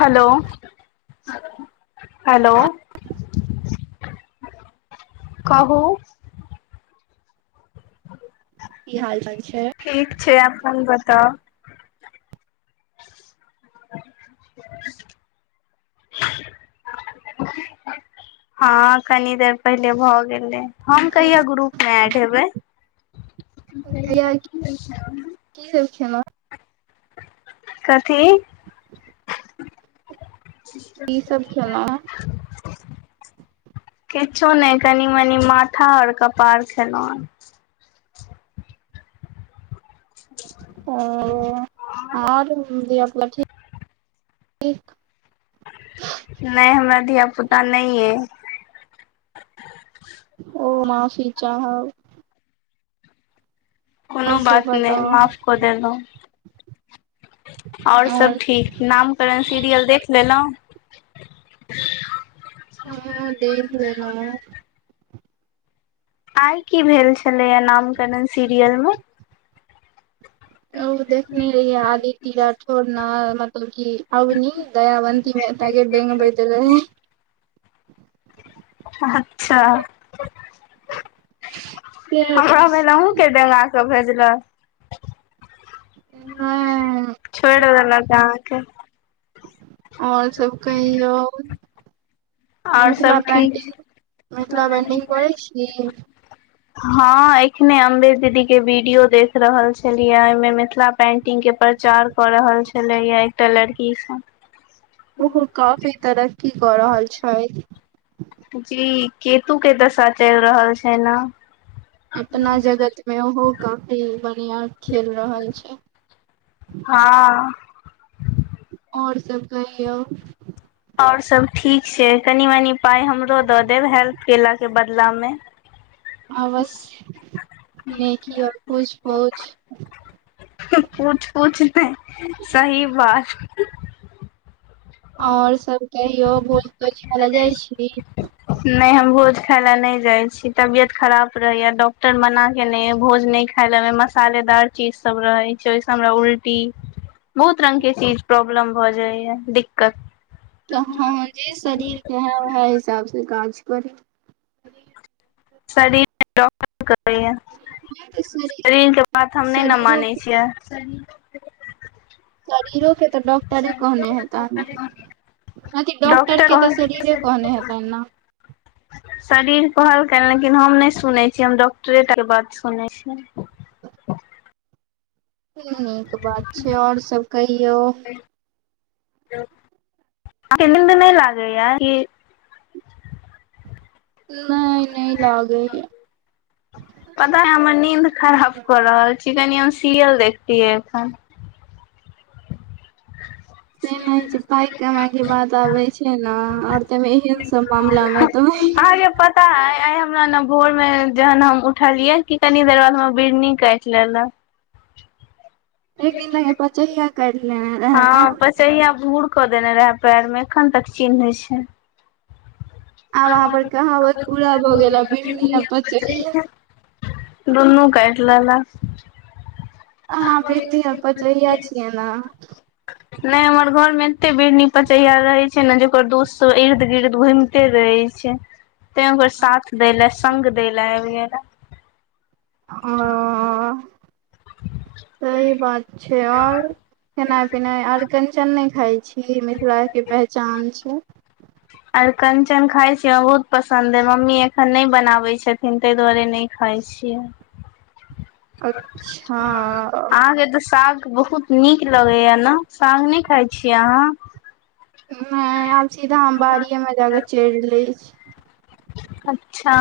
Hello! Hello! कहू की हाल-चाल छै? ठीक छै, अपन बताउ? [inaudible] हँ, कनी देर पहिले भऽ गेलै। हम की कहिया ग्रुपमे एड हेबै? कहिया [unintelligible] की सभ खेलहुॅं? कथी? [inaudible] [unintelligible] की सब खेलहुँ किछो नहि, कनी-मनी माथा और कपार खेलहुॅंहे [unintelligible] ओआर धियापुता ठीक? नहि, हमरा धियापुता नहि एइ। ओ, माफी चाहब! आओर कोनो सब बात नहि, बताउ माफ कऽ देलहुॅं। आओर सब ठीक, नामकरण सीरियल देखि लेलहुँ? हँ, देख लेलहुॅं। आइ की भेल छलैया नामकरण सीरियलमे? ओ देखने रहियै आदिती राठौर ने मतलब की अवनी दयाबंतीमे एकटा के डेंगबैत रहैए अच्छा, से हमरा भेल अहूॅं फेर डेंगा कऽ भेजलक। छोड़ि नहि देलक अहाँकेॅं आओर सब कहियौ? आओर मिथिला सब ठीक पेंटिंग मिथिला पेंटिंग छै। करै छी हँ एखने अम्बेद दीदी के वीडियो देख रहल छलियै ओहिमे मिथिला पेंटिंग के प्रचार कऽ रहल छलैया एकटा लड़की सब ओहो काफी तरक्की कऽ रहल छैय जी केतु के दशा चलि रहल छैय नऽ अपना जगत मे ओहो काफी बढ़िया खेल रहल छै हँ आओर सब कहियौ आओर सब ठीक छै कनि मनी पाइ हमरो दऽ देब हेल्प केलाके बदलामे आबशय नेकी आओर पुछ पूछ पूछ पूछ नहि सही बात ओर सब कहियो भोज तोज काय लयऽ जाइ छी नहि हम भोज खााय लए नहि जाइ छी तबियत खराब रहैया डॉक्टर मना केे नहि भोज नहि खायलेमे मसालेदार चीज सब रहै छै ओहिस हमरा उल्टी बहुत रंग के चीज प्रॉब्लम भऽ जाइ य दिक्कत तऽ हँ हँ जे शरीर केहइ उएह हिसाबसँ काज करी हँ शरीर [unintelligible] ये शरीर के बात हम नहि नऽ शरीरो मानै छियै शरीरो के तऽ डॉक्टरे कहने हेताह नऽ किया कि डॉक्टर के तऽ शरीरे कहने हेतनि नऽ शरीर कहलक लेकिन हम नहि सुनै छीयै हम डॉक्टरे टा के बात सुनै छिये नीक बात छै आओर सब कहियौ आहाँक नीन्द नहि लागै य कि नई नई लगायइय पता य हमर नींद खराब कऽ रहल छी कनि हम सियियल देखतियै अखन [unintelligible] से नहि हो छै पाइ कमाइ के बात आबै छै नऽ आओर त एहन सब मामला मे तऽ त [unintelligible] हमरा न भोर में जहन हम उठलियै कि कनी देर बाद हमरा बिड़नी काटि लेलेक एक [unintelligible] पचैया कर लेना रह ने। तहिया आब भूर क देने रहे पैर मे एखन तक चिन्ह एछै अहाँ पर कहावत पूरा भऽ आ गेल आ बिढ़नी आ पचहिया [unintelligible] दुनू काइट लेलक अहाँ बिरनी आ पचहिया छियै नऽ ने हमर घर मे एते बिड़नी पचैया रहे छै ने जेकर दोस्त सब इर्द गिर्द घुमिते रहे है तैं ओकर साथ दै ले संग दै ले आबि गेल ओ सही बात छै आओर खेनाइ पिनाइ आर अरकंचन नहि खाइ छी मिथिलाके पहचान छै आर कंचन खाय छी हम बहुत पसंन्द हे मम्मी एखन नहि बनावे छथिन ताहि दुआरे नऽ खाइ छियै अच्छा अहाँके तऽ साग बहुत नीक लगे या नऽ साग न खाय छीिय अहाँ नहि आब सीधा हम बाड़िये मे जाके चैर लै छी अच्छा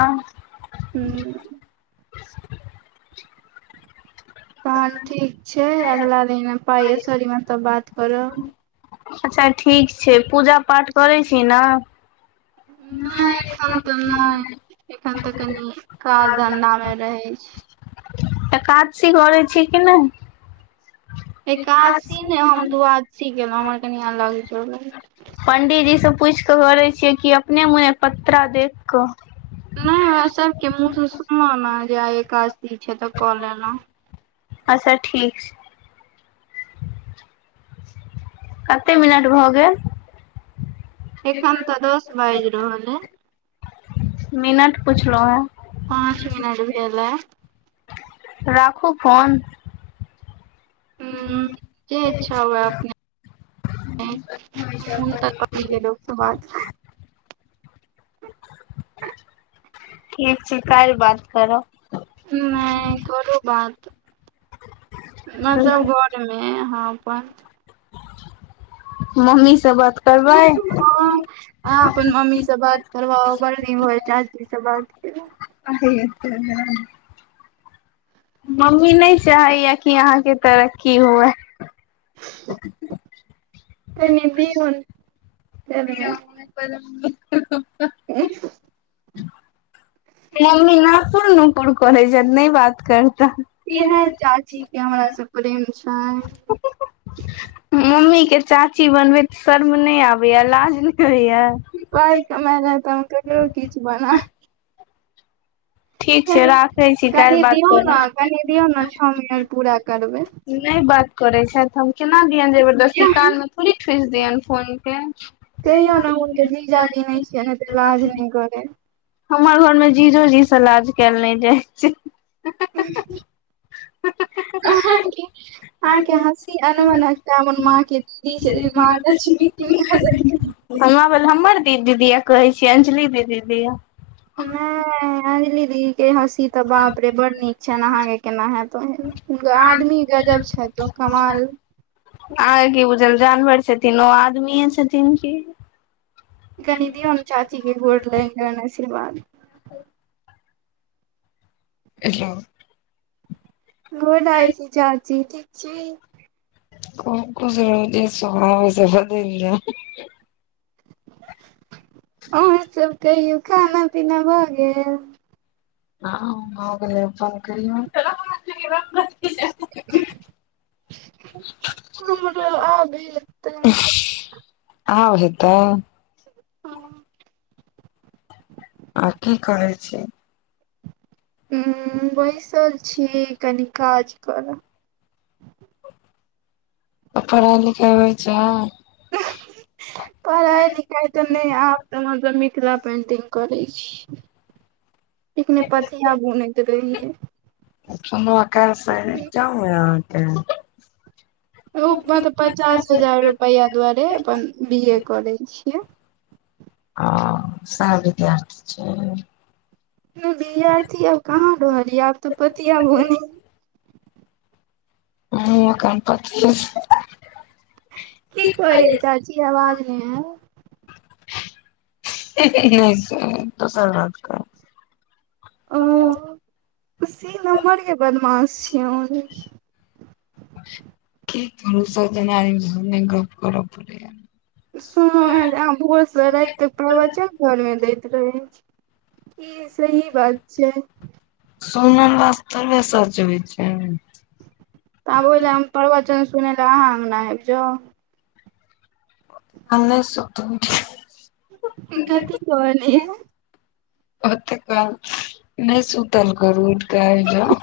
हू तहन ठीक छै अगिला दिनमे पाइेश्वरीमे त बात करब अच्छा ठीक छै पूजा पाठ करैत छी नऽ नहि क कर नहि एखन तऽ कनि काज धंधा मऽ रहै छै एकादशी करे छै कि नहि एकादशी ने हम दआादशी गेलेलहुं हमर कनि अलग जोड़ अछि। पंडीजी से पूछि के करे छियै क अपने मने पत्रा देख क नहि हम सभके मुँह से सुनलहुँ ने जे आइ एकादसी छै तऽ कऽ लेलहुँ अच्छा ठीक छै कते मिनट भऽ गेल एखन तऽ दस बाजि रहल अइ मिनट पुछलो हैँ पाँच मिनट भेल ए राखू फोन ह की अच्छा हुआ अपने तऽ पी लोक बाद ठीक छै कल्हि बात करऽ नहि करू बात मतलब घर इने हँ अपन मम्मी से बात करबै अहाँ अपन मम्मी से बात करबाउ बढ़ी होइ चाची से बात केला अेत [inaudible] मम्मी नहि चाहैया कि अहाँके तरक्की हुए एमे भीरो नै [unintelligible] [inaudible] मम्मी नपुर नुपुर कॉलेज नहि बात करता क हमरा सँ प्रेम छै [unintelligible] मम्मी के चाची बनबे त शर्म नहि आबैया लाज नहि होइया [unintelligible] नहि किछ बना। ठीक छै कनि राखै छी काल्हि कनि बात दियौ करू ने कनि दियौ ने छओ मिनट पूरा करबै नहि बात करै छथि हम केना दियनि जबरदस्ती कान मे थोड़ी ठुसि दियनि फोनक के कहियौ ने ह के जीजाजी नहि छै ने त लाज नहि करे हमर घरमे जीजो जीसँ लाज कयल नहि जाइ छै अहाँ के अहाँ के हँसी अनमन हम माँ के दीदी जेना लागय छै [unintelligible] हमरा भेल हमर दी दीदि य कहै छी अंजली दीदी दिया अंजली दी के हँसी तऽ बाप रे बड़ नीक छनि अहाँ के केना हैत तऽ हुनक आदमी गजब छथि ओ कमाल अहाँ के की बुझल जानवर छथिन ओ आदमीए छथिन की कनि दियोन चाची के गोर लगलेबन आशीर्वाद ‌ [inaudible] गोर लागय छी चाची ठीक छी खूब खुश रहहु छै स्वभावसँ बद जा अहिं सब कहियौ खाना पीना भऽ गेल आ भगेल अपनल कहियो मतलब आबी [unintelligible] आब हैतो हँ आ की करय छी हु बैसल छी कनी काज करब पढ़ाइ लिखाइ होइ छै पढ़ाइ लिखाइ तऽ नहि आ ऽ हमसभ मिथिला पेंटिंग करै छी एखने पथीया बुनईत रहीये होइ यऽ अहाँकेँ ओ मतलब पचास हजार रुपैआ दुआारे अपन बी ए करे छियै ओ सैह विद्यार्थी छी नहि विद्यार्थी आब कहाँ रहल यै आब तऽ पतिया बुनै [unintelligible] की कहलियै चाची आवाज नहि आयल [unintelligible] [unintelligible] दोसर घर के उ सी नम्बर केँ बदमास छी आँहु लेकिन [unintelligible] गप करब पड़ैया सुनलौ है अहाँ भोर सँ रात तक प्रबचन घर मे दैत रहे छै ई सही बात छै सोनर वास [unintelligible] होइ छै। तऽ आब ओहि लए हम प्रवचन सुनै लए अहाँ अंगना आबि जाउ नहि सुत उठी कऽ कथी कहलिये ओतेक काल नहि सुतल करू उठ कऽ आबि जाउ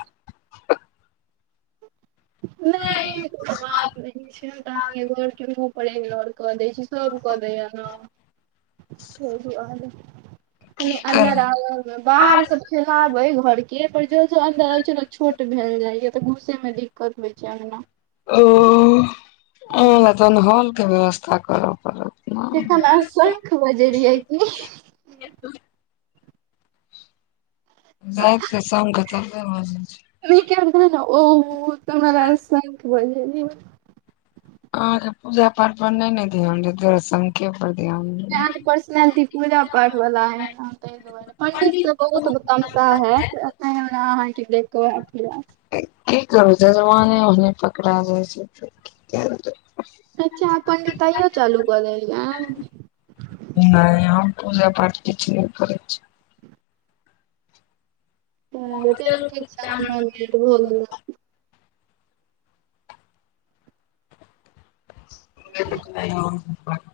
नहिमे कोइ बात नहि छै तगे। पर इगनोर कऽ दै छी सब क दैय हं तहि दुआरे कनी की अन्दर करब आवल बाहर सब खेलबे घर केँ पर जो जो अन्दर आ छै ने छोट भेल जाय या तऽ घूसे मे दि [unintelligible] अंगना ओ ओइ लऽ तहन हॉल केँ व्यवस्था करऽ पड़त नऽ हम आई संख बजेलिये की राति केँ संख थोरबे बजइ छै [unintelligible] अहाँ केँ पूजा पाठ पर नइ नऽ ध्यान देतै तहि दुआरे संख पर ध्यान नइ अहाँकेँ पर्सनलिटी पूजा पाठ वाला हइ नऽ तहि दुआरे पण्डित तऽ बहुत तमशा हैत अखैन हमरा अहाँकेँ देख केँ ओहा [unintelligible] कल बज [unintelligible] ओने पकड़ा द छै। अच्छा अहाँ पंडितैयो चालू कऽ देलियैन नहि हम पूजा पाठ किछ नहि करै छी चलू ठीक छै अहूँ मऽ नो निनट भऽ गेल [inaudible]